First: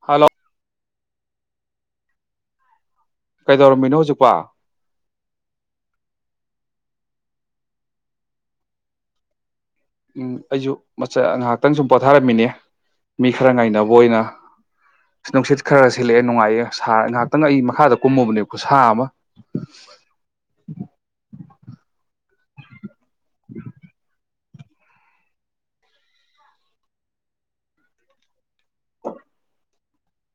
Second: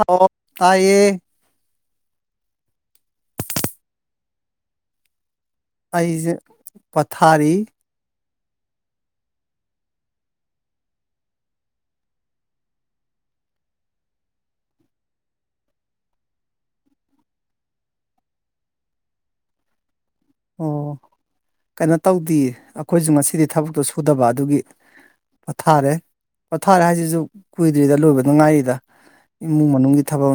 Hello ꯇꯥꯏ ꯑꯦ ꯀꯩꯗꯧꯔꯝꯃꯤꯅꯣ ꯍꯧꯖꯤꯛꯄꯑꯣ ꯑꯩꯁꯦ ꯄꯊꯥꯔꯤ ꯎꯝ ꯑꯩꯁꯨ ꯃꯆꯥ ꯉꯥꯏꯍꯥꯛꯇꯪ ꯁꯨꯝ ꯄꯣꯊꯥꯔꯝꯃꯤꯅꯦ ꯃꯤ ꯈꯔ ꯉꯥꯏꯅꯕ ꯑꯣꯏꯅ ꯅꯨꯡꯁꯤꯠ ꯈꯔ ꯁꯤꯜꯂꯛꯑꯦ ꯅꯨꯡꯉꯥꯏꯑꯦ ꯁꯥ ꯉꯥꯏꯍꯥꯛꯇꯪ ꯑꯩ ꯃꯈꯥꯗ ꯀꯨꯝꯃꯨꯕꯅꯦꯕꯀ ꯁꯥ ꯑꯃ ꯎ ꯑꯣ ꯀꯩꯅꯣ ꯇꯧꯗꯦ ꯑꯩꯈꯣꯏꯁꯨ ꯉꯁꯤꯗꯤ ꯊꯕꯛꯇꯣ ꯁꯨꯗꯕ ꯑꯗꯨꯒꯤ ꯄꯣꯊꯥꯔꯦ ꯄꯣꯊꯥꯔꯦ ꯍꯥꯏꯁꯤꯁꯨ ꯀꯨꯏꯗ꯭ꯔꯤꯗ ꯂꯣꯏꯕ ꯅꯨꯡꯉꯥꯏꯔꯤꯗ ꯏꯃꯨꯡ ꯃꯅꯨꯡꯒꯤ ꯊꯕꯛ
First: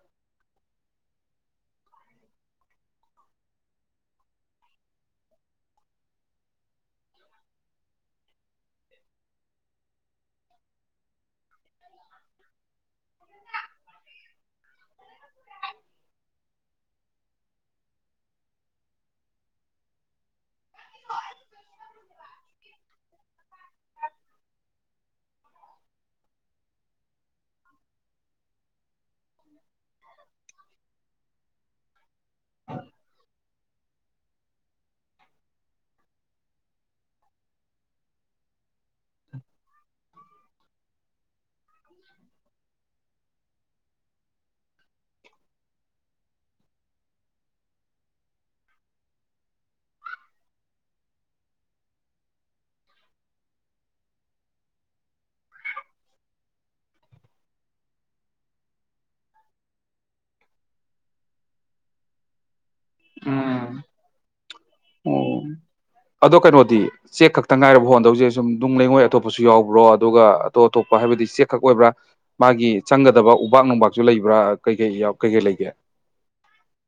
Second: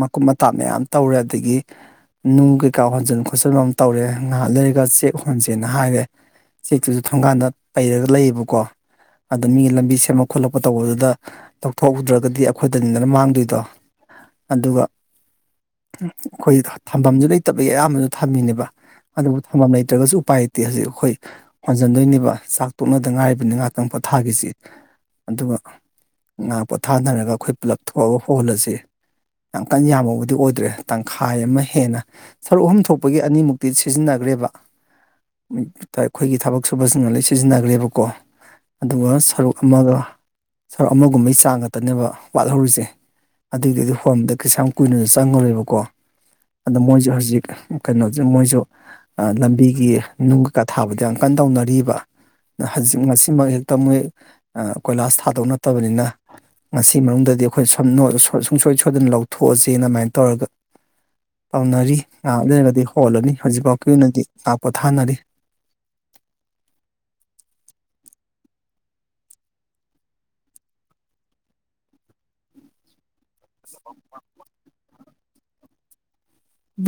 ꯃꯀꯨꯞ ꯃꯇꯥ ꯃꯌꯥꯝ ꯇꯧꯔꯦ ꯑꯗꯒꯤ ꯅꯨꯡ ꯀꯩꯀꯥ ꯍꯣꯟꯖꯟ ꯈꯣꯠꯆꯟꯕ ꯑꯃ ꯇꯧꯔꯦ ꯉꯥꯏꯍꯥꯛ ꯂꯩꯔꯒ ꯆꯦꯛ ꯍꯣꯟꯁꯦꯅ ꯍꯥꯏꯔꯦ ꯆꯦꯛꯇꯨꯁꯨ ꯊꯣꯡꯒꯥꯟꯗ ꯄꯩꯔꯒ ꯂꯩꯌꯦꯕꯀꯣ ꯑꯗ ꯃꯤꯒꯤ ꯂꯝꯕꯤ ꯁꯦꯝꯃꯛ ꯈꯣꯠꯂꯛꯄ ꯇꯧꯕꯗꯨꯗ ꯂꯧꯊꯣꯛꯍꯧꯗ꯭ꯔꯒꯗꯤ ꯑꯩꯈꯣꯏꯗꯅꯤꯗꯅ ꯃꯥꯡꯗꯣꯏꯗꯣ ꯑꯗꯨꯒ ꯑꯩꯈꯣꯏ ꯊꯝꯐꯝꯁꯨ ꯂꯩꯇꯕꯒꯤ ꯑꯌꯥꯝꯕꯁꯨ ꯊꯝꯃꯤꯅꯦꯕ ꯑꯗꯨꯕꯨ ꯊꯝꯐꯝ ꯂꯩꯇ꯭ꯔꯒꯁꯨ ꯎꯄꯥꯏ ꯇꯤ ꯍꯧꯖꯤꯛ ꯑꯩꯈꯣꯏ ꯍꯣꯟꯖꯟꯗꯣꯏꯅꯦꯕ ꯆꯥꯛ ꯇꯣꯛꯅꯗ ꯉꯥꯏꯔꯤꯕꯅꯤ ꯉꯥꯏꯍꯥꯛꯇꯪ ꯄꯣꯊꯥꯒꯤꯁꯤ ꯑꯗꯨꯒ ꯉꯥ ꯄꯣꯊꯥꯅꯔꯒ ꯑꯩꯈꯣꯏ ꯄꯨꯂꯞ ꯊꯣꯛꯑꯒ ꯍꯣꯜꯂꯁ ꯌꯥꯝ ꯀꯟꯅ ꯌꯥꯝꯃꯕꯨꯗꯤ ꯑꯣꯏꯗ꯭ꯔꯦ ꯇꯪꯈꯥꯏ ꯑꯃ ꯍꯦꯟꯅ ꯁꯔꯨꯛ ꯑꯍꯨꯝ ꯊꯣꯛꯄꯒꯤ ꯑꯅꯤꯃꯨꯛꯇ ꯁꯤꯖꯤꯟꯅꯈ꯭ꯔꯦꯕ ꯑꯩꯈꯣꯏꯒꯤ ꯊꯕꯛ ꯁꯨꯕꯁꯤꯡꯅ ꯂꯣꯏ ꯁꯤꯖꯤꯟꯅꯈ꯭ꯔꯦꯕꯀꯣ ꯑꯗꯨꯒ ꯁꯔꯨꯛ ꯑꯃꯒ ꯁꯔꯨꯛ ꯑꯃꯒꯨꯝꯕꯩ ꯆꯥꯡ ꯉꯛꯇꯅꯦꯕ ꯋꯥꯠꯍꯧꯔꯤꯁꯦ ꯑꯗꯨꯏꯗꯨꯗꯤ ꯍꯣꯟꯕꯗ ꯀꯩꯁ ꯌꯥꯝ ꯀꯨꯏꯅ ꯆꯪꯉꯨꯔꯦꯕꯀꯣ ꯑꯗ ꯃꯣꯏꯁꯨ ꯍꯧꯖꯤꯛ ꯀꯩꯅꯣ ꯃꯣꯏꯁꯨ ꯂꯝꯕꯤꯒꯤ ꯅꯨꯡ ꯀꯩꯀꯥ ꯊꯥꯕꯗ ꯌꯥꯝ ꯀꯟꯅ ꯇꯧꯅꯔꯤꯕ ꯍꯧꯖꯤꯛ ꯉꯁꯤꯃꯛ ꯍꯦꯛꯇ ꯃꯣꯏ ꯀꯣꯏꯂꯥꯁ ꯊꯥꯗꯧ ꯅꯠꯇꯕꯅꯤꯅ ꯉꯁꯤ ꯃꯅꯨꯡꯗꯗꯤ ꯑꯩꯈꯣꯏꯅ ꯁ ꯁꯨꯡꯁꯣꯏ ꯁꯣꯏꯗꯅ ꯂꯧꯊꯣꯛꯑꯁꯦꯅ ꯑꯗꯨꯃꯥꯏꯅ ꯇꯧꯔꯒ ꯇꯧꯅꯔꯤ ꯉꯥꯛ ꯂꯩꯔꯒꯗꯤ ꯍꯣꯜꯂꯅꯤ ꯍꯧꯖꯤꯛꯐꯥꯎꯒꯤ ꯑꯣꯏꯅꯗꯤ ꯉꯍ ꯄꯣꯊꯥꯅꯔꯤ ꯑꯣ ꯑꯗꯣ ꯀꯩꯅꯣꯗꯤ ꯆꯦꯛ ꯈꯛꯇ ꯉꯥꯏꯔꯕ ꯍꯣꯟꯗꯧꯁꯦ ꯁꯨꯝ ꯅꯨꯡ ꯂꯩꯉꯣꯏ ꯑꯇꯣꯞꯄꯁꯨ ꯌꯥꯎꯕ꯭ꯔꯣ ꯑꯗꯨꯒ ꯑꯇꯣꯞ ꯑꯇꯣꯞꯄ ꯍꯥꯏꯕꯗꯤ ꯆꯦꯛ ꯈꯛ ꯑꯣꯏꯕ꯭ꯔꯥ ꯃꯥꯒꯤ ꯆꯪꯒꯗꯕ ꯎꯄꯥꯛꯥꯛ ꯅꯨꯡꯄꯥꯛꯁꯨ ꯂꯩꯕ꯭ꯔꯥ ꯀꯩꯀꯩ ꯀꯩꯀꯩ ꯂꯩꯒꯦ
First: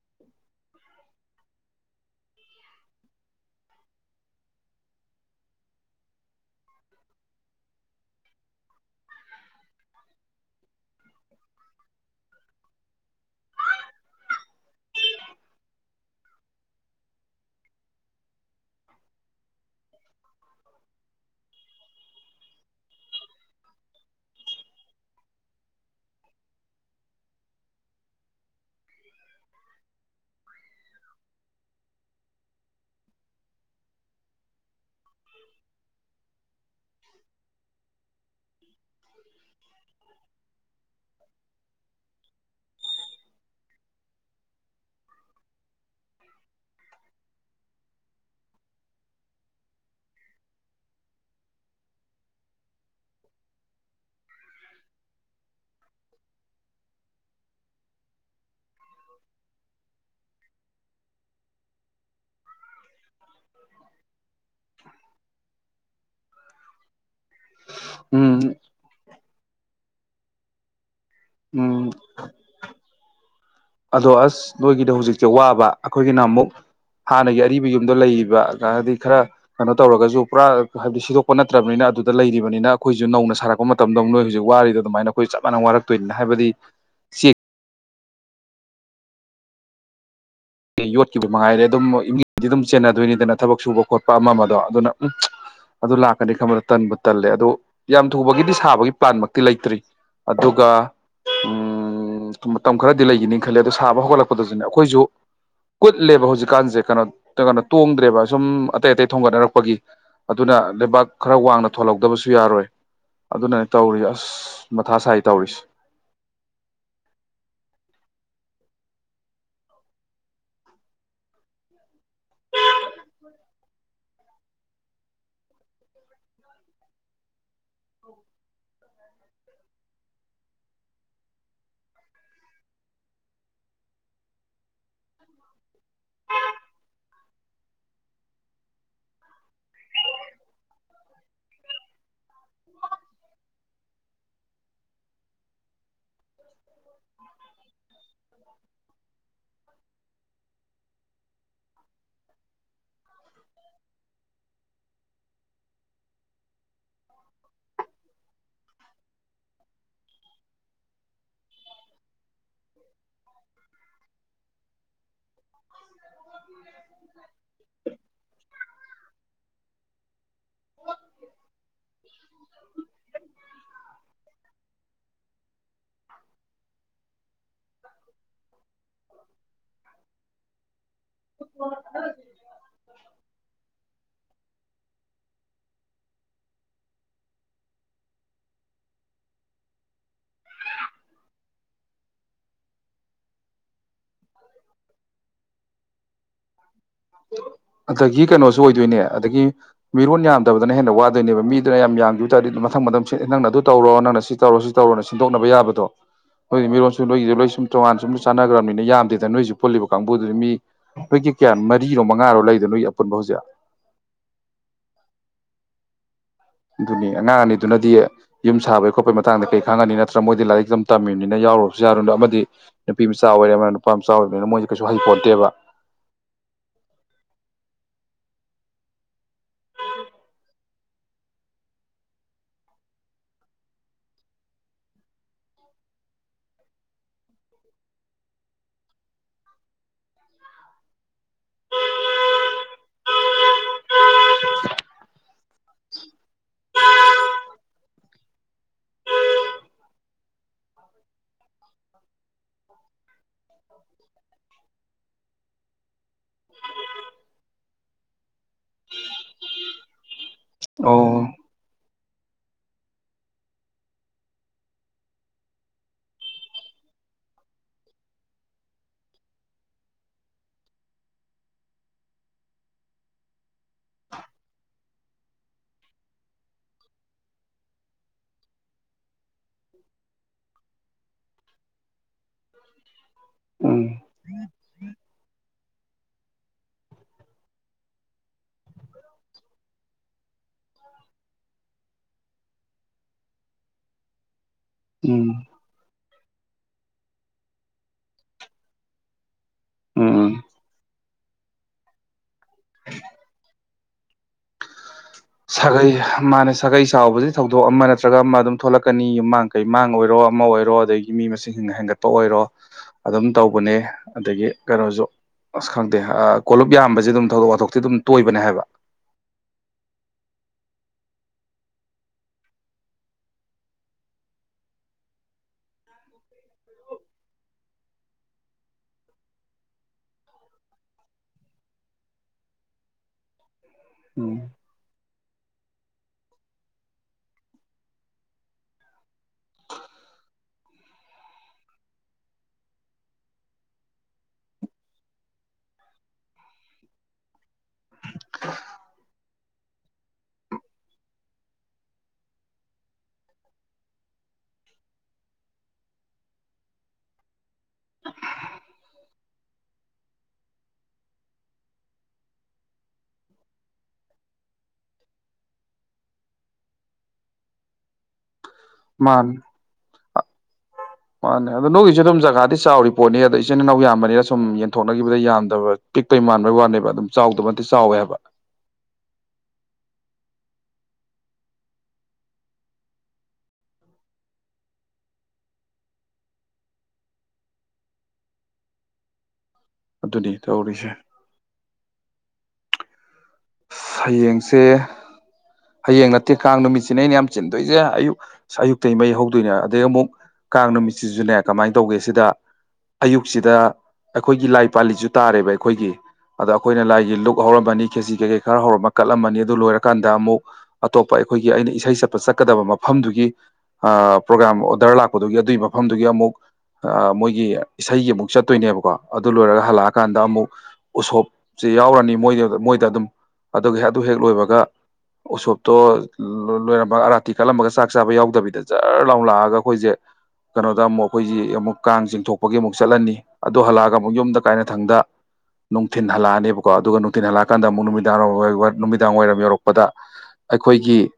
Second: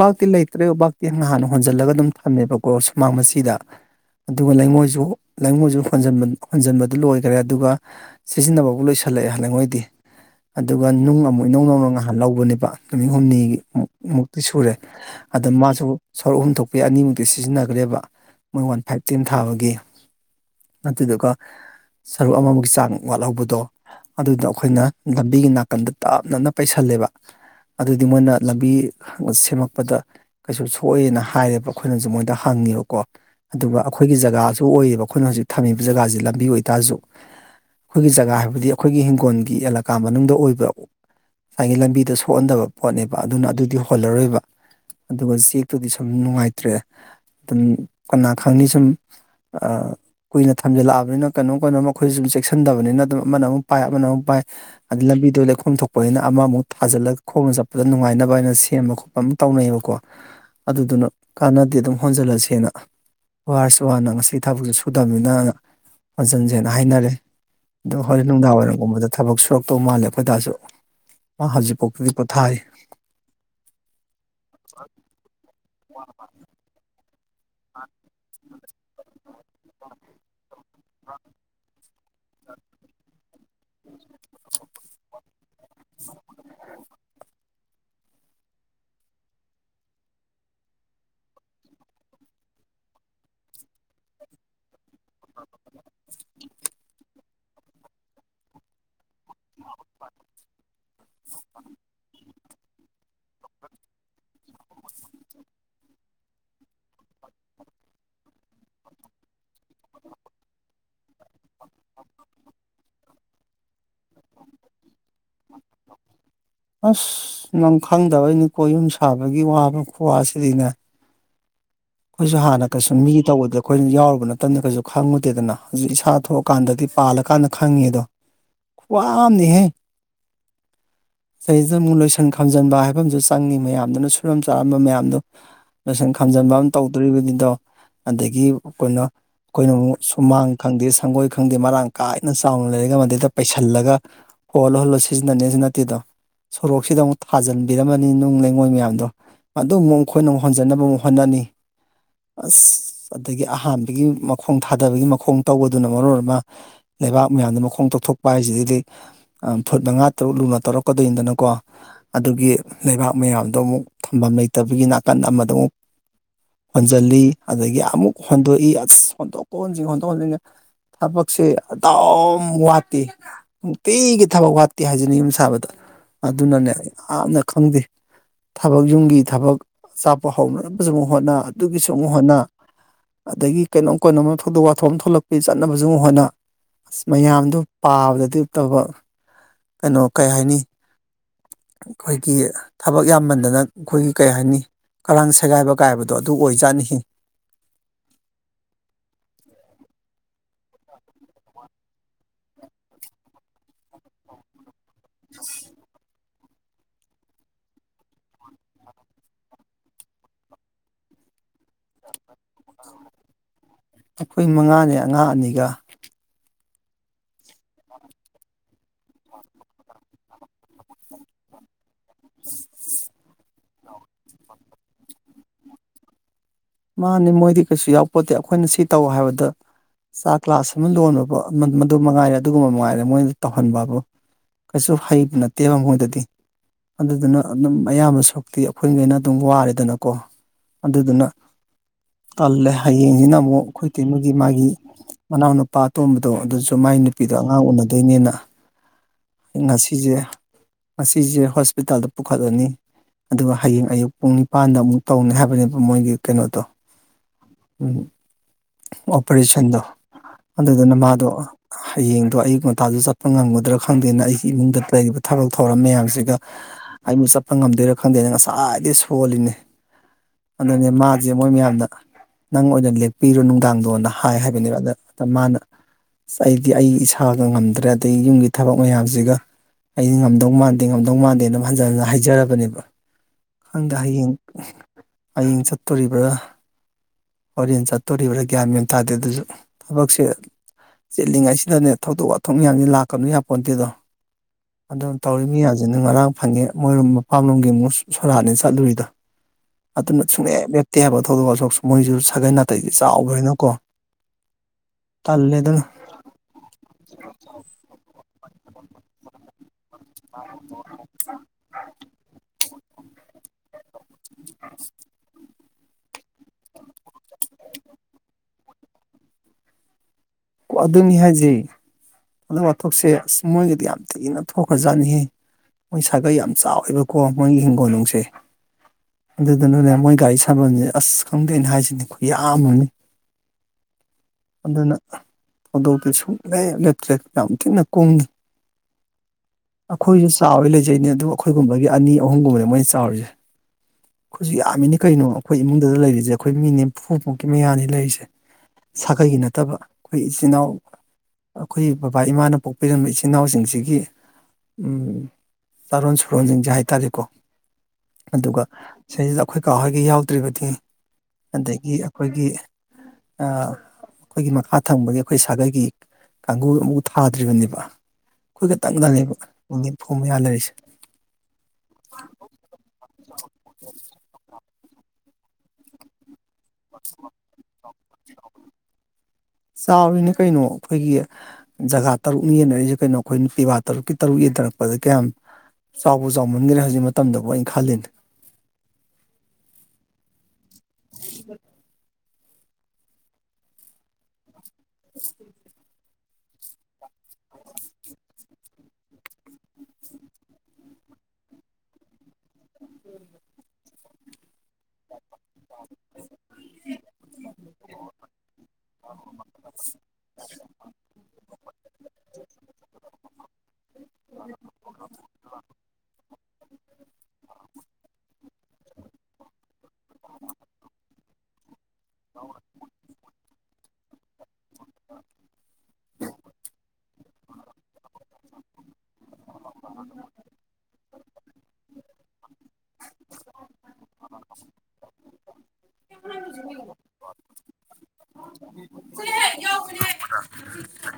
ꯕꯥꯛꯇꯤ ꯂꯩꯇ꯭ꯔꯦ ꯎꯕꯥꯛꯇꯤ ꯍꯥꯟꯅ ꯍꯣꯟꯖꯤꯜꯂꯒ ꯑꯗꯨꯝ ꯊꯝꯃꯦꯕꯀꯣ ꯁꯨꯃꯥꯡ ꯃꯆꯗ ꯑꯗꯨꯒ ꯂꯩꯉꯣꯏꯁꯨ ꯂꯩꯉꯣꯏꯁꯨ ꯍꯟꯖꯟꯕꯗꯨ ꯂꯣꯏꯈ꯭ꯔꯦ ꯑꯗꯨꯒ ꯁꯤꯖꯤꯟꯅꯕꯕꯨ ꯂꯣꯏꯁꯤꯜꯂꯛꯑꯦ ꯍꯜꯂꯤꯉꯣꯏꯗꯤ ꯑꯗꯨꯒ ꯅꯨꯡ ꯑꯃꯨꯛ ꯏꯅꯧ ꯅꯧꯅ ꯉꯍꯥꯟ ꯂꯧꯕꯅꯦꯕ ꯅꯨꯃꯤꯠ ꯍꯨꯝꯅꯤꯒꯤ ꯑꯃꯨꯛꯨꯛ ꯑꯗꯨ ꯁꯨꯔꯦ ꯑꯗ ꯃꯥꯁꯨ ꯁꯔꯨꯛ ꯑꯍꯨꯝ ꯊꯣꯛꯄ ꯑꯅꯤꯃꯨꯛꯇꯤ ꯁꯤꯖꯤꯟꯅꯈ꯭ꯔꯦꯕ ꯃꯣꯏ ꯋꯥꯟ ꯐꯥꯏꯚ ꯇꯦꯝ ꯊꯥꯕꯒꯤ ꯑꯗꯨꯗꯨꯒ ꯁꯔꯨꯛ ꯑꯃꯒꯤꯃ ꯆꯥꯡ ꯋꯥꯠꯍꯧꯕꯗꯣ ꯑꯗꯨꯗ ꯑꯩꯈꯣꯏꯅ ꯂꯝꯕꯤꯒꯤ ꯅꯥꯀꯟꯗ ꯇꯞꯅꯅ ꯄꯩꯁꯜꯂꯦꯕ ꯑꯗꯨꯗꯤ ꯃꯣꯏꯅ ꯂꯝꯕꯤ ꯁꯦꯝꯃꯛꯄꯗ ꯀꯩꯁꯨ ꯁꯣꯛꯑꯦꯅ ꯍꯥꯏꯔꯦꯕ ꯑꯩꯈꯣꯏꯅꯁꯨ ꯃꯣꯏꯗ ꯍꯪꯉꯦꯕꯀꯣ ꯑꯗꯨꯒ ꯑꯩꯈꯣꯏꯒꯤ ꯖꯒꯥꯁꯨ ꯑꯣꯏꯔꯤꯕ ꯑꯩꯈꯣꯏꯅ ꯍꯧꯖꯤꯛ ꯊꯝꯃꯤꯕ ꯖꯒꯥꯁꯤ ꯂꯝꯕꯤ ꯑꯣꯏꯇꯥꯔꯁꯨ ꯑꯩꯈꯣꯏꯒꯤ ꯖꯒꯥ ꯍꯥꯏꯕꯗꯤ ꯑꯩꯈꯣꯏꯒꯤ ꯍꯤꯡꯒꯣꯜꯒꯤ ꯑꯦꯂꯥꯀꯥ ꯃꯅꯨꯡꯗ ꯑꯣꯏꯕ ꯉꯁꯥꯏꯒꯤ ꯂꯝꯕꯤꯗ ꯁꯣꯛꯍꯟꯗꯕ ꯄꯣꯠꯅꯦꯕ ꯑꯗꯨꯅ ꯑꯗꯨꯗꯤ ꯍꯣꯜꯂꯔꯣꯏꯕ ꯑꯗꯨꯒ ꯆꯦꯛꯄꯒꯤ ꯁꯨꯝ ꯅꯨꯡꯉꯥꯏꯇ꯭ꯔꯦ ꯑꯗꯨꯝ ꯀꯅꯥ ꯈꯪꯅꯤ ꯁꯨꯝ ꯑꯥ ꯀꯨꯏꯅ ꯊꯝꯖꯤꯜꯂꯛꯑꯕꯅꯤꯅ ꯀꯩꯅꯣꯝ ꯀꯩꯅꯣꯝ ꯃꯈꯣꯏꯁꯨ ꯑꯗꯨꯝ ꯆꯦꯛꯁꯤꯟꯗꯕꯅꯤꯅ ꯑꯗꯨꯝ ꯑꯃꯅ ꯑꯃꯨꯛ ꯄꯥꯏ ꯑꯃꯅ ꯑꯃꯨꯛ ꯄꯥꯏ ꯑꯗ ꯂꯝꯕꯤꯗ ꯂꯩꯈꯣꯝ ꯊꯣꯛꯄꯅꯤꯅ ꯑꯃꯃꯨꯛ ꯊꯥꯖꯤꯜꯂꯒ ꯈꯣꯡꯅ ꯆꯠꯄꯗ ꯅꯨꯡꯉꯥꯏꯅꯕ ꯍꯥꯏꯅ ꯁꯤ ꯁꯦꯝꯕ ꯈꯣꯠꯄ ꯑꯃ ꯇꯧꯅꯩꯌꯦꯕꯀꯣ ꯑꯗꯨꯗꯨꯅ ꯀꯥꯟꯅꯗꯦ ꯑꯗꯨꯝ ꯍꯣꯟꯖꯜꯂꯁꯦꯅ ꯋꯥꯔꯁꯨ ꯋꯥꯔꯅ ꯉꯁꯤ ꯊꯕꯛꯁꯨ ꯁꯨꯗꯕꯅꯤꯅ ꯍꯟꯖꯤꯟꯁꯦꯅ ꯍꯥꯏꯅꯔꯦ ꯑꯗꯣ ꯍꯣꯔꯣꯏ ꯎꯝ ꯅꯨꯡꯗꯥꯡ ꯋꯥꯏꯔꯝꯒꯨꯝꯕꯗ ꯊꯕꯛ ꯁꯨꯔꯛꯇꯧ ꯃꯥꯜꯂꯦ ꯑꯩꯈꯣꯏ ꯗꯥꯁꯨ ꯃꯥ ꯎꯝ ꯍꯧꯖꯤꯛꯐꯥꯎꯇꯗꯤ ꯄꯣꯊꯥꯔꯤ ꯑꯗꯣ ꯑꯁ ꯅꯣꯏꯒꯤꯗꯣ ꯍꯧꯖꯤꯛꯇ ꯋꯥꯕ ꯑꯩꯈꯣꯏꯒꯤꯅ ꯑꯃꯨꯛ ꯍꯥꯟꯅꯒꯤ ꯑꯔꯤꯕ ꯌꯨꯝꯗ ꯂꯩꯔꯤꯕꯗꯤ ꯈꯔ ꯀꯩꯅꯣ ꯇꯧꯔꯒꯁꯨ ꯄꯨꯔꯥ ꯍꯥꯏꯕꯗꯤ ꯁꯤꯗꯣꯛꯄ ꯅꯠꯇ꯭ꯔꯕꯅꯤꯅ ꯑꯗꯨ ꯗ ꯂꯩꯔꯤꯕꯅꯤꯅ ꯑꯩꯈꯣꯏꯁꯨ ꯅꯧꯅ ꯁꯥꯔꯛꯄ ꯃꯇꯝꯗ ꯅꯣꯏ ꯍꯧꯖꯤꯛ ꯋꯥꯔꯤꯗꯣ ꯑꯗꯨꯃꯥꯏꯅ ꯑꯩꯈꯣꯏ ꯆꯞ ꯃꯥꯟꯅ ꯋꯥꯔꯛꯇꯣꯏꯅꯤ ꯍꯥꯏꯕꯗꯤ ꯆꯦꯛ ꯌꯣꯠꯈꯤꯕ ꯃꯉꯥꯏꯔꯦ ꯑꯗꯨꯝ ꯃꯤꯗꯤ ꯑꯗꯨꯝ ꯆꯦꯟꯅꯗꯣꯏꯅꯤꯗꯅ ꯊꯕꯛ ꯁꯨꯕ ꯈꯣꯠꯄ ꯑꯃ ꯑꯃꯗꯣ ꯑꯗꯨꯅ ꯑꯗꯨ ꯂꯥꯛꯀꯅꯤ ꯈꯟꯕꯗ ꯇꯟꯕꯨ ꯇꯜꯂꯦ ꯑꯗꯣ ꯌꯥꯝ ꯊꯨꯕꯒꯤꯗꯤ ꯁꯥꯕꯒꯤ ꯄ꯭ꯂꯥꯟ ꯃꯛꯇꯤ ꯂꯩꯇ꯭ꯔꯤ ꯑꯗꯨꯒ ꯎꯝ ꯃꯇꯝ ꯈꯔꯗꯤ ꯂꯩꯈꯤꯅꯤ ꯈꯜꯂꯦ ꯑꯗꯣ ꯁꯥꯕ ꯍꯧꯒꯠꯂꯛꯄꯗꯁꯨꯅꯦ ꯑꯩꯈꯣꯏꯁꯨ ꯂꯦꯕ ꯍꯧꯖꯤꯀꯥꯟꯁꯦ ꯀꯩꯅꯣ ꯀꯩꯅꯣ ꯇꯣꯡꯗ꯭ꯔꯦꯕ ꯁꯨꯝ ꯑꯇꯩ ꯑꯇꯩ ꯊꯣꯡꯒꯠꯅꯔꯛꯄ ꯒꯤ ꯑꯗꯨꯅ ꯂꯩꯕꯥꯛ ꯈꯔ ꯋꯥꯡꯅ ꯊꯣꯜꯍꯧꯗꯕꯁꯨ ꯌꯥꯔꯣꯏ ꯑꯗꯨꯅꯅꯦ ꯇꯧꯔꯤ ꯑꯁ ꯃꯊꯥ ꯁꯥꯏ ꯇꯧꯔꯤꯁꯦ ꯑꯁ ꯅꯪ ꯈꯪꯗꯕꯩꯅꯤ ꯀꯣ ꯌꯨꯝ ꯁꯥꯕꯒꯤ ꯋꯥꯕ ꯈꯨꯋꯥꯁꯤꯗꯤꯅꯦ ꯑꯩꯈꯣꯏꯁꯨ ꯍꯥꯟꯅ ꯀꯩꯁꯨ ꯃꯤ ꯇꯧꯕꯗ ꯑꯩꯈꯣꯏꯅ ꯌꯥꯎꯔꯨꯕ ꯅꯠꯇꯝꯅꯤ ꯀꯩꯁꯨ ꯈꯪꯉꯨꯗꯦꯗꯅ ꯍꯧꯖꯤꯛ ꯏꯁꯥ ꯊꯣꯛꯑꯀꯥꯟꯗꯗꯤ ꯄꯥꯜꯂ ꯀꯥꯟꯗ ꯈꯪꯉꯦꯗꯣ ꯈꯨꯋꯥꯝꯅꯤꯍꯦ ꯁꯤꯖꯗ ꯑꯃꯨꯛ ꯂꯣꯏꯁꯟ ꯈꯥꯝꯖꯤꯟꯕ ꯍꯥꯏꯕ ꯑꯃꯁꯁꯨ ꯆꯪꯉꯤ ꯃꯌꯥꯝꯗꯨꯅ ꯁꯨꯔꯝ ꯆꯥꯔꯝꯕ ꯃꯌꯥꯝꯗꯣ ꯂꯣꯏꯁꯟ ꯈꯥꯝꯖꯟꯕ ꯑꯝ ꯇꯧꯗꯣꯔꯤꯕꯅꯤꯗꯣ ꯑꯗꯒꯤ ꯀꯩꯅꯣ ꯑꯩꯈꯣꯏꯅ ꯑꯃꯨꯛ ꯁꯨꯃꯥꯡ ꯈꯪꯗꯦ ꯁꯪꯒꯣꯏ ꯈꯪꯗꯦ ꯃꯔꯥꯡ ꯀꯥꯏꯅ ꯆꯥꯎꯅ ꯂꯩꯔꯒ ꯃꯗꯩꯗ ꯄꯩꯁꯜꯂꯒ ꯍꯣꯜꯂꯣ ꯍꯣꯜꯂ ꯁꯤꯖꯟꯅꯅꯦ ꯁꯨ ꯅꯠꯇꯦꯗꯣ ꯁꯣꯔꯣꯛꯁꯤꯗ ꯑꯃꯨꯛ ꯊꯥꯖꯤꯟꯕꯤꯔꯝꯃꯅꯤ ꯅꯨꯡ ꯂꯩꯉꯣꯏ ꯃꯌꯥꯝꯗꯣ ꯑꯗꯨꯕꯨꯨꯛ ꯑꯩꯈꯣꯏꯅ ꯑꯃꯨꯛ ꯍꯟꯖꯟꯅꯕꯃꯨꯛ ꯍꯣꯠꯅꯅꯤ ꯑꯁ ꯑꯗꯒꯤ ꯑꯍꯥꯟꯕꯒꯤ ꯃꯈꯣꯡ ꯊꯥꯗꯕꯒꯤ ꯃꯈꯣꯡ ꯇꯧꯕꯗꯨꯅ ꯃꯔꯣꯟ ꯑꯃ ꯂꯩꯕꯥꯛ ꯃꯌꯥꯝꯗ ꯃꯈꯣꯡ ꯇꯧꯊꯣꯛꯄ ꯍꯥꯏꯁꯤꯗꯗꯤ ꯑ ꯐꯨꯠ ꯃꯉꯥ ꯇꯔꯨꯛ ꯂꯨꯅ ꯇꯧꯔꯛꯀꯗꯣꯏꯅꯤꯗꯅꯀꯣ ꯑꯗꯨꯒꯤ ꯂꯩꯕꯥꯛ ꯃꯌꯥꯝꯗꯣ ꯑꯃꯨꯛ ꯊꯝꯐꯝ ꯂꯩꯇꯕꯒꯤ ꯅꯥꯀꯟ ꯑꯃꯗ ꯑꯃꯨꯛ ꯍꯣꯟꯖꯤꯜꯂꯤ ꯑꯗꯒꯤ ꯑꯃꯨꯛ ꯍꯣꯟꯗꯣꯛꯏ ꯑꯁ ꯍꯣꯟꯗꯣꯛ ꯍꯣꯟꯖꯤꯟ ꯍꯣꯟꯗꯣꯛ ꯍꯣꯟꯖꯤꯟ ꯊꯕꯛꯁꯦ ꯑꯗꯨꯝ ꯋꯥꯠꯇꯦ ꯅꯨꯡꯇꯤꯒꯤ ꯊꯕꯛ ꯋꯥꯠꯇꯦ ꯍꯥꯏꯖꯅꯤ ꯌꯨꯝ ꯁꯥꯕꯗ ꯑꯗꯨꯅꯅꯦ ꯌꯥꯝꯅ ꯈꯪꯗꯦ ꯊꯕꯛ ꯌꯨꯝꯒꯤ ꯊꯕꯛ ꯆꯥꯞꯄ ꯍꯧꯕꯖꯃꯨꯛ ꯍꯣꯅ ꯑꯗꯨꯒꯤꯁꯨ ꯑꯃꯨꯛ ꯍꯣꯠꯅ ꯑꯗꯒꯤ ꯀꯩꯅꯣꯝ ꯀꯩꯅꯣꯝ ꯗꯣꯛ ꯋꯥꯊꯣꯛ ꯑꯃ ꯊꯣꯛꯂꯛꯄꯩ ꯆꯠꯅꯕꯁꯨ ꯍꯣꯠꯅ ꯑꯁ ꯃꯌꯥꯝꯗꯨ ꯄꯥꯕꯗꯗꯤ ꯑꯝꯇꯕ ꯀꯩꯅꯣ ꯀꯩ ꯍꯥꯏꯅꯤ ꯑꯩꯈꯣꯏꯒꯤ ꯊꯕꯛ ꯌꯥꯝꯃꯟꯗꯅ ꯑꯩꯈꯣꯏꯒꯤ ꯀꯩ ꯍꯥꯏꯅꯤ ꯀꯔꯥꯡ ꯁꯦꯒꯥꯏꯕ ꯀꯥꯏꯕꯗꯣ ꯑꯗꯨ ꯑꯣꯏꯖꯥꯠꯅꯤꯏ ꯑꯗꯒꯤ ꯀꯩꯅꯣꯁꯨ ꯑꯣꯏꯗꯣꯏꯅꯦ ꯑꯗꯒꯤ ꯃꯤꯔꯣꯟ ꯌꯥꯝꯗꯕꯗꯅ ꯍꯦꯟꯅ ꯋꯥꯗꯣꯏꯅꯦꯕ ꯃꯤꯗꯨꯅ ꯌꯥꯝꯈꯤꯕ ꯇꯥꯔꯗꯤ ꯑꯗꯨ ꯃꯊꯪ ꯃꯊꯪ ꯅꯪꯅ ꯑꯗꯨ ꯇꯧꯔꯣ ꯅꯪꯅ ꯁꯤ ꯇꯧꯔꯣ ꯁꯤ ꯇꯧꯔꯣꯅ ꯁꯤꯟꯗꯣꯛꯅꯕ ꯌꯥꯕꯗꯣ ꯅꯣꯏꯗꯤ ꯃꯤꯔꯣꯟꯁꯨ ꯅꯣꯏꯒꯤꯗ ꯂꯣꯏ ꯁꯨꯝ ꯇꯣꯉꯥꯟꯅ ꯁꯨꯝ ꯆꯥꯟꯅꯈ꯭ꯔꯕꯅꯤꯅ ꯌꯥꯝꯗꯦꯗꯅ ꯅꯣꯏꯁꯨ ꯄꯨꯜꯂꯤꯕ ꯀꯥꯡꯕꯨꯗꯨꯗꯤ ꯃꯤ ꯅꯈꯣꯏꯒꯤ ꯀꯌꯥ ꯃꯔꯤꯔꯣ ꯃꯉꯥꯔꯣ ꯂꯩꯗꯣ ꯅꯣꯏ ꯑꯄꯨꯟꯕ ꯍꯧꯖꯤꯛ ꯑꯩꯈꯣꯏ ꯃꯉꯥꯅꯦ ꯑꯉꯥꯡ ꯑꯅꯤꯒ ꯑꯗꯨꯅꯤ ꯑꯉꯥꯡ ꯑꯅꯤꯗꯨꯅꯗꯤ ꯌꯨꯝ ꯁꯥꯕꯩ ꯈꯣꯠꯄꯒꯤ ꯃꯇꯥꯡꯗ ꯀꯩ ꯈꯪꯉꯅꯤ ꯅꯠꯇ꯭ꯔ ꯃꯣꯏꯗꯤ ꯂꯥꯏꯔꯤꯛꯇꯁꯨ ꯑꯗꯨꯝ ꯇꯝꯃꯤꯕꯅꯤꯅ ꯌꯥꯎꯔꯨꯨꯔꯁꯨ ꯌꯥꯔꯨꯅꯨ ꯑꯃꯗꯤ ꯅꯨꯄꯤ ꯃꯆꯥ ꯑꯣꯏꯔ ꯑꯃꯅ ꯅꯨꯄꯥ ꯃꯆꯥ ꯑꯣꯏꯔꯕꯅꯤꯅ ꯃꯣꯏ ꯀꯩꯁꯨ ꯍꯩꯄꯣꯠꯇꯦꯕ ꯃꯥꯅꯤ ꯃꯣꯏꯗꯤ ꯀꯩꯁꯨ ꯌꯥꯎꯄꯣꯠꯇꯦ ꯑꯩꯈꯣꯏꯅ ꯁꯤ ꯇꯧ ꯍꯥꯏꯕꯗ ꯆꯥ ꯒꯂꯥꯁ ꯑꯃ ꯂꯣꯟꯕ ꯃꯗꯨ ꯃꯉꯥꯏꯔ ꯑꯗꯨꯒꯨꯝꯕ ꯃꯉꯥꯏꯗ ꯃꯣꯏꯗ ꯇꯧꯍꯟꯕꯕꯨ ꯀꯩꯁꯨ ꯍꯩꯕ ꯅꯠꯇꯦꯕ ꯃꯣꯏꯗꯗꯤ ꯑꯗꯨꯗꯨꯅ ꯑꯗꯨꯝ ꯑꯌꯥꯝꯕ ꯁꯛꯇꯤ ꯑꯩꯈꯣꯏꯉꯩꯅ ꯑꯗꯨꯝ ꯋꯥꯔꯦꯗꯅꯀꯣ ꯑꯗꯨꯗꯨꯅ ꯇꯜꯂꯦ ꯍꯌꯦꯡꯁꯤꯅ ꯑꯃꯨꯛ ꯑꯩꯈꯣꯏ ꯇꯩꯅꯃꯒꯤ ꯃꯥꯒꯤ ꯃꯅꯥꯎ ꯅꯨꯄꯥ ꯑꯇꯣꯝꯕꯗꯣ ꯑꯗꯨꯁꯨ ꯃꯥꯏ ꯅꯨꯄꯤꯗꯣ ꯑꯉꯥꯡ ꯎꯅꯗꯣꯏꯅꯦꯅ ꯉꯁꯤꯁꯦ ꯉꯁꯤꯁꯦ ꯍꯣꯁꯄꯤꯇꯥꯜꯗ ꯄꯨꯈꯠꯂꯅꯤ꯫ ꯑꯗꯨꯒ ꯍꯌꯦꯡ ꯑꯌꯨꯛ ꯄꯨꯡ ꯅꯤꯄꯥꯟꯗ ꯑꯃꯨꯛ ꯇꯧꯅꯤ ꯍꯥꯏꯕꯅꯦꯕ ꯃꯣꯏꯒꯤ ꯀꯩꯅꯣꯗ ꯗꯣ ꯎꯝ ꯑꯣꯄꯔꯦꯁꯟꯗꯣ ꯑꯗꯨꯗꯨꯅ ꯑꯣ ꯃꯥꯗꯣ ꯍꯌꯦꯡꯗꯣ ꯑꯌꯨꯛ ꯉꯟꯇꯥꯁꯨ ꯆꯠꯄ ꯉꯝꯒꯗ꯭ꯔꯥ ꯈꯪꯗꯦꯅ ꯑꯩꯒꯤ ꯏꯃꯨꯡꯗ ꯂꯩꯔꯤꯕ ꯊꯕꯛ ꯊꯧꯔꯝ ꯃꯌꯥꯝꯁꯤꯒ ꯑꯩꯕꯨ ꯆꯠꯄ ꯉꯝꯗꯣꯏꯔꯥ ꯈꯪꯗꯦꯅꯦ ꯉꯁꯥꯏꯗꯤ ꯁꯣꯜꯂꯤꯅꯦ ꯑꯗꯨꯅꯦ ꯃꯥ ꯁꯦ ꯃꯣꯏ ꯃꯌꯥꯝꯅ ꯅꯪ ꯑꯣꯏꯅ ꯂꯦꯛꯄꯤꯔꯣ ꯅꯨꯡꯗꯥꯡꯗꯣꯅ ꯍꯥꯏ ꯍꯥꯏꯕꯅꯦꯕ ꯑꯗ ꯃꯥꯅ ꯑꯩꯗꯤ ꯑꯩ ꯏꯁꯥꯒ ꯉꯝꯗ꯭ꯔꯦ ꯑꯗꯗꯒꯤ ꯌꯨꯝꯒꯤ ꯊꯕꯛ ꯃꯌꯥꯝꯁꯤꯒ ꯑꯩꯗꯤ ꯉꯝꯗꯧ ꯃꯥꯟꯗꯦ ꯉꯝꯗꯧ ꯃꯥꯟꯗꯦ ꯑꯗꯨꯝ ꯍꯟꯖ ꯍꯟ ꯍꯥꯏꯖꯔꯔꯕ ꯅꯦꯕ ꯎꯝ ꯈꯪꯗ ꯍꯌꯦꯡ ꯍꯌꯦꯡ ꯆꯠꯇꯣꯔꯤꯕ꯭ꯔꯥ? ꯍꯣꯔꯦꯟ ꯆꯠꯇꯣꯔꯤꯕ꯭ꯔꯥ ꯒ꯭ꯌꯥꯟ ꯃꯦꯟ ꯇꯥꯗꯦ ꯑꯗꯨꯁꯨ ꯊꯕꯛꯁꯦ ꯆꯦꯜꯂꯤꯉꯩꯁꯤꯗꯅꯦ ꯊꯧꯗꯣꯛ ꯋꯥꯊꯣꯛ ꯃꯌꯥꯝꯁꯦ ꯂꯥꯛꯀꯅꯨ ꯌꯥ ꯄꯣꯟꯠꯇꯦꯗꯣ ꯑꯗꯨ ꯎꯝ ꯇꯧꯔꯤꯔꯤꯕ ꯃꯤꯌꯥꯝꯁꯤꯅ ꯉꯔꯥꯡ ꯐꯪꯉꯦ ꯃꯣꯏꯔꯣꯝ ꯃꯄꯥꯝꯂꯣꯝꯒꯤ ꯑꯃꯨꯛ ꯁꯣꯔꯥꯠꯅꯤ ꯆꯠꯂꯨꯔꯤꯗꯣ ꯑꯗꯨꯅ ꯎꯝ ꯁꯨꯛꯅꯦꯞ ꯂꯦꯞꯇꯦ ꯍꯥꯏꯕ ꯊꯧꯗꯣꯛ ꯋꯥꯊꯣꯛꯁꯨ ꯃꯣꯏꯁꯨ ꯁꯥꯒꯩ ꯅꯥꯇꯩꯗꯤ ꯆꯥꯎꯒ꯭ꯔꯦꯅꯀꯣ ꯁꯥꯒꯩ ꯃꯥꯅ ꯁꯥꯒꯩ ꯆꯥꯎꯕꯁꯤ ꯊꯧꯗꯣꯛ ꯑꯃ ꯅꯠꯇ꯭ꯔꯒ ꯑꯃ ꯑꯗꯨꯝ ꯊꯣꯛꯂꯛꯀꯅꯤ ꯌꯨꯝ ꯃꯥꯡ ꯀꯩ ꯃꯥꯡ ꯑꯣꯏꯔꯣ ꯑꯃ ꯑꯣꯏꯔꯣ ꯑꯗꯒꯤ ꯃꯤ ꯃꯁꯤꯡ ꯍꯦꯟꯒꯠꯄ ꯑꯣꯏꯔꯣ ꯑꯗꯨꯝ ꯇꯧꯕꯅꯦ ꯑꯗꯒꯤ ꯀꯩꯅꯣꯁꯨ ꯑꯁ ꯈꯪꯗꯦ ꯀꯣꯂꯨꯞꯞ ꯌꯥꯝꯕꯁꯤ ꯑꯗꯨꯝ ꯊꯧꯗꯣꯛ ꯋꯥꯊꯣꯛꯇꯤ ꯑꯗꯨꯝ ꯇꯣꯏꯕꯅꯦ ꯍꯥꯏꯕ ꯑꯗꯨꯅꯤ ꯍꯥꯏꯖꯩ ꯊꯥꯎ ꯋꯥꯊꯣꯛꯁꯦ ꯑꯁ ꯃꯣꯏꯒꯤꯗꯤ ꯌꯥꯝ ꯊꯤꯅ ꯊꯣꯛꯈ꯭ꯔꯖꯥꯠꯅꯤꯍꯦ꯫ ꯃꯣꯏ ꯁꯥꯒꯩ ꯌꯥꯝ ꯆꯥꯎꯋꯦꯕꯀꯣ ꯃꯣꯏꯒꯤ ꯍꯤꯡꯒꯣꯜ ꯅꯨꯡꯁꯦ꯫ ꯑꯗꯨꯗꯨꯅꯅꯦ ꯃꯣꯏ ꯒꯥꯔꯤ ꯁꯥꯟꯅꯕꯁꯦ ꯑꯁ ꯈꯪꯗꯣꯏꯅꯦ ꯍꯥꯏꯁꯤꯅꯦ ꯈꯨ ꯌꯥꯝ ꯑꯝꯅꯤ꯫ ꯎꯝ ꯑꯗꯨꯅ ꯊꯧꯗꯣꯛꯇꯨ ꯁꯨꯡ ꯂꯦꯞꯇ꯭ꯔꯦ ꯌꯥꯝ ꯊꯤꯅ ꯀꯨꯝꯏ ꯑꯩꯈꯣꯏꯁꯨ ꯆꯥꯎꯩ ꯂꯩꯖꯩꯅꯦ ꯑꯗꯨ ꯑꯩꯈꯣꯏꯒꯨꯝꯕꯒꯤ ꯑꯅꯤ ꯑꯍꯨꯝꯒꯨꯝꯕꯗ ꯃꯣꯏꯅ ꯆꯥꯎꯔꯤꯁꯦ꯫ ꯑꯩꯈꯣꯏꯁꯨ ꯌꯥꯝꯃꯤꯅꯤ ꯀꯩꯅꯣ ꯑꯩꯈꯣꯏ ꯏꯃꯨꯡꯗ ꯂꯩꯔꯤꯁꯦ ꯑꯩꯈꯣꯏ ꯃꯤꯅꯦ ꯐꯐꯨꯃꯨꯛꯀꯤ ꯃꯌꯥꯅꯤ ꯂꯩꯔꯤꯁꯦ ꯁꯥꯒꯩꯒꯤ ꯅꯠꯇꯕ ꯑꯩꯈꯣꯏ ꯏꯆꯤꯤꯟ ꯏꯅꯥꯎ ꯑꯩꯈꯣꯏꯒꯤ ꯕꯕꯥ ꯏꯃꯥꯅ ꯄꯣꯛꯄꯤꯔꯝꯕ ꯏꯆꯤꯟ ꯏꯅꯥꯎꯁꯤꯡꯁꯤꯒꯤ ꯎꯝ ꯆꯥꯔꯣꯟ ꯁꯨꯔꯣꯟꯁꯤꯡꯁꯦ ꯍꯥꯏꯇꯥꯔꯦꯀꯣ ꯑꯗꯨꯒ ꯁꯤꯁꯤꯗ ꯑꯩꯈꯣꯏ ꯀꯥ ꯍꯣꯏꯒ ꯌꯥꯎꯗ꯭ꯔꯤꯕꯗꯤ ꯑꯗꯒꯤ ꯑꯩꯈꯣꯏꯒꯤ ꯑꯥ ꯑꯩꯈꯣꯏꯒꯤ ꯃꯈꯥ ꯊꯪꯕꯒꯤ ꯑꯩꯈꯣꯏ ꯁꯥꯒꯩꯒꯤ ꯀꯥꯡꯒꯕꯨ ꯑꯃꯛ ꯊꯥꯗ꯭ꯔꯤꯕꯅꯦꯕ ꯑꯩꯈꯣꯏ ꯈ ꯃꯥꯅꯤ ꯇꯪꯗꯪꯉꯦꯕ ꯅꯨꯡꯗꯤꯠ ꯐꯣꯡꯕ ꯌꯥꯅꯔꯤꯁꯦ ꯃꯥꯅꯦ ꯑꯗꯣ ꯅꯣꯏꯒꯤꯁꯨ ꯑꯗꯨꯝ ꯖꯒꯥꯗꯤ ꯆꯥꯎꯔꯤ ꯄꯣꯠꯅꯤ ꯑꯗꯣ ꯏꯆꯤꯟ ꯏꯅꯥꯎ ꯌꯥꯝꯕꯅꯤꯅ ꯁꯨꯝ ꯊꯣꯟꯅꯈꯤꯕꯗ ꯌꯥꯝꯗꯕ ꯄꯤꯛꯄꯩ ꯃꯥꯟꯕꯩ ꯋꯥꯅꯦꯕ ꯑꯗꯨꯝ ꯆꯥꯎꯗꯕ ꯅꯠꯇꯦ ꯆꯥꯎꯋꯦ ꯍꯥꯏꯕ ꯆꯥꯎꯔꯤꯅ ꯀꯩꯅꯣ ꯑꯩꯈꯣꯏꯒꯤ ꯖꯒꯥ ꯇꯔꯨꯛꯅꯤ ꯌꯦꯟꯅꯔꯤꯁꯦ ꯀꯩꯅꯣ ꯑꯩꯈꯣꯏꯅ ꯅꯨ ꯄꯤꯕꯥ ꯇꯔꯨꯛꯀꯤ ꯇꯔꯨꯛ ꯌꯦꯟꯟꯅꯔꯛꯄꯗ ꯀꯌꯥꯝ ꯆꯥꯎꯕ ꯆꯥꯎꯃꯟꯈ꯭ꯔꯦ ꯍꯧꯖꯤꯛ ꯃꯇꯝꯗꯐ ꯑꯩꯅ ꯈꯜꯂꯤꯅꯦ ꯑꯗꯨꯗꯤ ꯇꯧꯔꯤꯁꯦ [inaudible] ꯍꯌꯦꯡꯁꯦ [inaudible] ꯍꯌꯦꯡ ꯅꯠꯇꯦ ꯀꯥꯡ ꯅꯨꯃꯤꯠꯁꯤꯅꯦ ꯑꯩꯅ ꯌꯥꯝ ꯆꯤꯟꯗꯣꯏꯁꯦ ꯑꯌꯨꯛ ꯑ ꯑꯌꯨꯛꯇꯩ ꯃꯩ ꯍꯧꯗꯣꯏꯅꯦ ꯑꯗꯩ ꯑꯃꯨꯛ ꯀꯥꯡ ꯅꯨꯃꯤꯠꯁꯤꯁꯨꯖꯤꯅꯦ ꯀꯃꯥꯏꯅ ꯇꯧꯒꯦ ꯁꯤꯗ ꯑꯌꯨꯛꯁꯤꯗ ꯑꯩꯈꯣꯏꯒꯤ ꯂꯥꯏ ꯄꯥꯜꯂꯤꯁꯨ ꯇꯥꯔꯦꯕ ꯑꯩꯈꯣꯏꯒꯤ ꯑꯗ ꯑꯩꯈꯣꯏꯅ ꯂꯥꯏꯒꯤ ꯂꯨꯛ ꯍꯧꯔꯃꯅꯤ ꯈꯦꯖꯤ ꯀꯩꯀꯩ ꯈꯔ ꯍꯧꯔꯝꯃ ꯀꯠꯂꯝꯃꯅꯤ ꯑꯗꯨ ꯂꯣꯏꯔꯀꯥꯟꯗ ꯑꯃꯨꯛ ꯑꯇꯣꯞꯄ ꯑꯩꯈꯣꯏꯒꯤ ꯑꯩꯅ ꯏꯁꯩ ꯆꯠꯄ ꯆꯠꯀꯗꯕ ꯃꯐꯝꯗꯨꯒꯤ ꯄ꯭ꯔꯣꯒꯥꯥꯝ ꯑꯣꯗꯔ ꯂꯥꯛꯄꯗꯨꯒꯤ ꯑꯗꯨꯒꯤ ꯃꯐꯝꯗꯨꯒꯤ ꯑꯃꯨꯛ ꯃꯣꯏꯒꯤ ꯏꯁꯩꯒꯤ ꯑꯃꯨꯛ ꯆꯠꯇꯣꯏꯅꯦꯕꯀꯣ ꯑꯗꯨ ꯂꯣꯏꯔꯒ ꯍꯜꯂꯛꯑꯀꯥꯟꯗ ꯑꯃꯨꯛ ꯎꯁꯣꯞ ꯆꯦ ꯌꯥꯎꯔꯅꯤ ꯃꯣꯏ ꯃꯣꯏꯗ ꯑꯗꯨꯝ ꯑꯗꯨꯒ ꯍꯦꯛ ꯑꯗꯨ ꯍꯦꯛ ꯂꯣꯏꯕꯒ ꯎꯁꯣꯞꯇꯣ ꯂꯣꯏꯔꯝꯕ ꯑꯔꯥꯊꯤ ꯀꯠꯂꯝꯂꯒ ꯆꯥꯛ ꯆꯥꯕ ꯌꯥꯎꯗꯕꯤꯗ ꯖꯔ ꯂꯥꯎ ꯂꯥꯛꯑꯒ ꯑꯩꯈꯣꯏꯁꯦ ꯀꯩꯅꯣꯗ ꯑꯃꯨꯛ ꯑꯩꯈꯣꯏꯁꯤ ꯑꯃꯨꯛ ꯀꯥꯡ ꯆꯤꯡꯊꯣꯛꯄꯒꯤ ꯑꯃꯨꯛ ꯆꯠꯂꯟꯅꯤ ꯑꯗꯨ ꯍꯜꯂꯛꯑꯒ ꯑꯃꯨꯛ ꯌꯨꯝꯗ ꯀꯥꯏꯅ ꯊꯪꯗ ꯅꯨꯡꯊꯤꯟꯜꯂꯛꯑꯅꯤꯕꯀꯣ ꯑꯗꯨꯒ ꯅꯨꯡꯊꯤꯟ ꯍꯜꯂꯛꯀꯥꯟꯗ ꯑꯃꯨꯛ ꯅꯨꯃꯤꯗꯥꯡ ꯅꯨꯃꯤꯗꯥꯡ ꯋꯥꯏꯔꯝ ꯌꯧꯔꯛꯄꯗ ꯑꯩꯈꯣꯏꯒꯤ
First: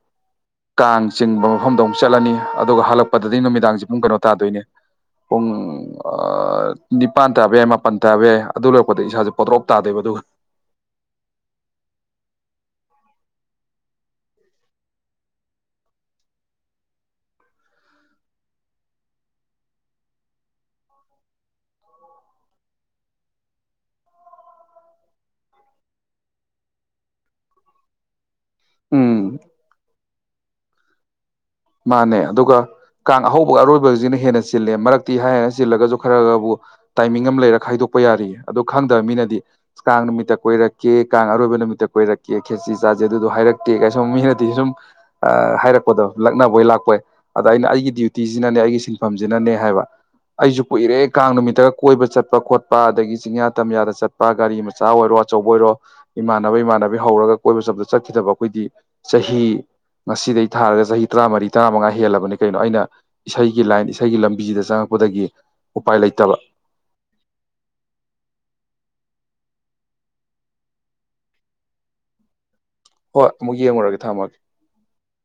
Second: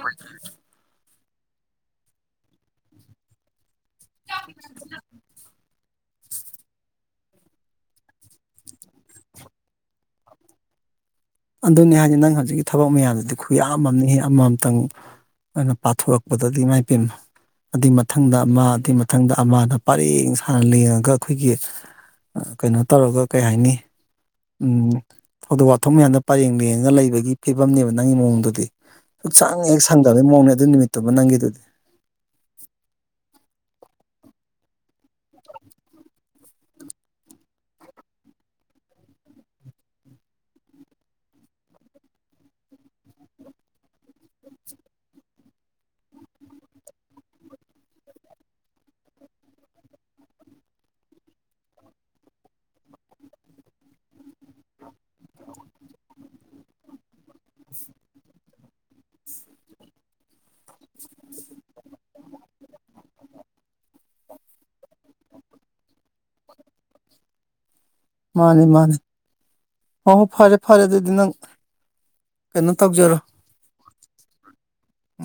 ꯀꯥꯡ ꯆꯤꯡꯕ ꯃꯐꯝꯗꯧ ꯑꯃꯨꯛ ꯆꯠꯂꯅꯤ ꯑꯗꯨꯒ ꯍꯜꯂꯛꯄꯗꯗꯤ ꯅꯨꯃꯤꯗꯥꯡꯁꯦ ꯄꯨꯡ ꯀꯩꯅꯣ ꯇꯥꯗꯣꯏꯅꯦ ꯄꯨꯡ ꯅꯤꯞ ꯄꯥꯟ ꯇꯥꯕ ꯌꯥꯏ ꯃꯥꯄꯟ ꯇꯥꯕ ꯌꯥꯏ ꯑꯗꯨ ꯂꯣꯏꯛꯄꯗ ꯏꯁꯥꯁꯦ ꯄꯣꯗ꯭ꯔꯣꯛ ꯇꯥꯗꯣꯏꯕ ꯑꯗꯨꯒ ꯑꯗꯨꯅꯤ ꯍꯥꯏꯗꯤ ꯅꯪ ꯍꯧꯖꯤꯛꯀꯤ ꯊꯕꯛ ꯃꯌꯥꯝꯗꯨꯗꯤ ꯈꯨꯌꯥꯝ ꯑꯝꯅꯤꯍꯦ ꯑꯃꯃꯝꯇꯪ ꯑꯩꯅ ꯄꯥꯊꯣꯔꯛꯄꯗꯗꯤ ꯃꯥꯏ ꯄꯦꯝꯃ ꯑꯗꯨꯏ ꯃꯊꯪꯗ ꯑꯃ ꯑꯗꯨꯏ ꯃꯊꯪꯗ ꯑꯃꯗ ꯄꯔꯦꯡ ꯁꯥꯅ ꯂꯦꯡꯉꯒ ꯑꯩꯈꯣꯏꯒꯤ ꯀꯩꯅꯣ ꯇꯧꯔꯒ ꯀꯩ ꯍꯥꯏꯅꯤ ꯎꯝ ꯊꯧꯗꯣꯛ ꯋꯥꯊꯣꯛ ꯃꯌꯥꯝꯗ ꯄꯔꯦꯡ ꯂꯦꯡꯉꯒ ꯂꯩꯕꯒꯤ ꯐꯤꯕꯝꯅꯦꯕ ꯅꯪꯒꯤ ꯃꯑꯣꯡꯗꯨꯗꯤ ꯎꯝ ꯁꯨꯛꯁꯪ ꯍꯦꯛ ꯁꯪ ꯈꯪꯗꯕꯩ ꯃꯑꯣꯡꯅꯦ ꯑꯗꯨ ꯅꯨꯃꯤꯠꯇꯨꯃ ꯅꯪꯒꯤꯗꯨꯗꯤ ꯃꯥꯅꯦ ꯑꯗꯨꯒ ꯀꯥꯡ ꯑꯍꯧꯕ ꯑꯔꯣꯏꯕꯕꯁꯤꯅ ꯍꯦꯟꯅ ꯆꯤꯜꯂꯦ ꯃꯔꯛꯇꯤ ꯍꯥꯏ ꯍꯦꯅ ꯆꯤꯜꯂꯒꯁꯨ ꯈꯔ ꯈꯔꯕꯨ ꯇꯥꯏꯃꯤꯡ ꯑꯃ ꯂꯩꯔ ꯈꯥꯏꯗꯣꯛꯄ ꯌꯥꯔꯤꯌꯦ ꯑ ꯈꯪꯗꯕ ꯃꯤꯅꯗꯤ ꯀꯥꯡ ꯅꯨꯃꯤꯠꯇ ꯀꯣꯏꯔꯛꯀꯦ ꯀꯥꯡ ꯑꯔꯣꯏꯕ ꯅꯨꯃꯤꯠꯇ ꯀꯣꯏꯔꯛꯀꯦ ꯈꯦꯠꯆ ꯆꯥꯖꯦ ꯑꯗꯨꯗꯣ ꯍꯥꯏꯔꯛꯇꯦ ꯀꯥꯏꯁꯣ ꯃꯤꯅꯗꯤ ꯁꯨꯝ ꯍꯥꯏꯔꯛꯄꯗꯣ ꯂꯛꯅꯕꯣꯏ ꯂꯥꯛꯄꯣꯏ ꯑꯗ ꯑꯩꯅ ꯑꯩꯒꯤ ꯗ꯭ꯌꯨꯇꯤꯁꯤꯅꯅꯦ ꯑꯩꯒꯤ ꯁꯤꯟꯐꯝꯁꯤꯅꯅꯦ ꯍꯥꯏꯕ ꯑꯩꯁꯨ ꯀꯨꯏꯔꯦ ꯀꯥꯡ ꯅꯨꯃꯤꯠꯇꯒ ꯀꯣꯏꯕ ꯆꯠꯄ ꯈꯣꯠꯄ ꯑꯗꯒꯤ ꯆꯤꯡꯌꯥ ꯇꯝꯌꯥꯗ ꯆꯠꯄ ꯒꯥꯔꯤ ꯑꯃ ꯆꯆꯥ ꯑꯣꯏꯔꯣ ꯑꯆꯧꯕ ꯑꯣꯏꯔꯣ ꯏꯃꯥꯟꯅꯕ ꯏꯃꯥꯟꯅꯕꯤ ꯍꯧꯔꯒ ꯀꯣꯏꯕ ꯆꯕꯗ ꯆꯠꯈꯤꯗꯕ ꯑꯩꯈꯣꯏꯗꯤ ꯆꯍꯤ ꯉꯁꯤꯗꯒꯤꯩ ꯊꯥꯔꯒ ꯆꯍꯤ ꯇꯔꯥꯃꯔꯤ ꯇꯔꯥꯃꯉꯥ ꯍꯦꯜꯂꯕꯅꯤ ꯀꯩꯅꯣ ꯑꯩꯅ ꯏꯁꯩꯒꯤ ꯂꯥꯏꯟ ꯏꯁꯩꯒꯤ ꯂꯝꯕꯤꯁꯤꯗ ꯆꯪꯉꯛꯄꯗꯒꯤ ꯎꯄꯥꯏ ꯂꯩꯇꯕ ꯃꯥꯅꯦ ꯃꯥꯅꯦ ꯑ ꯍꯣ ꯐꯔꯦ ꯐꯔꯦ ꯑꯗꯨꯗꯤ ꯅꯪ ꯀꯩꯅꯣ ꯇꯧꯖꯔꯣ ꯍꯣꯏ ꯑꯃꯨꯛ ꯌꯦꯡꯂꯡꯨꯔꯒ ꯊꯝꯃꯒꯦ ꯎꯝ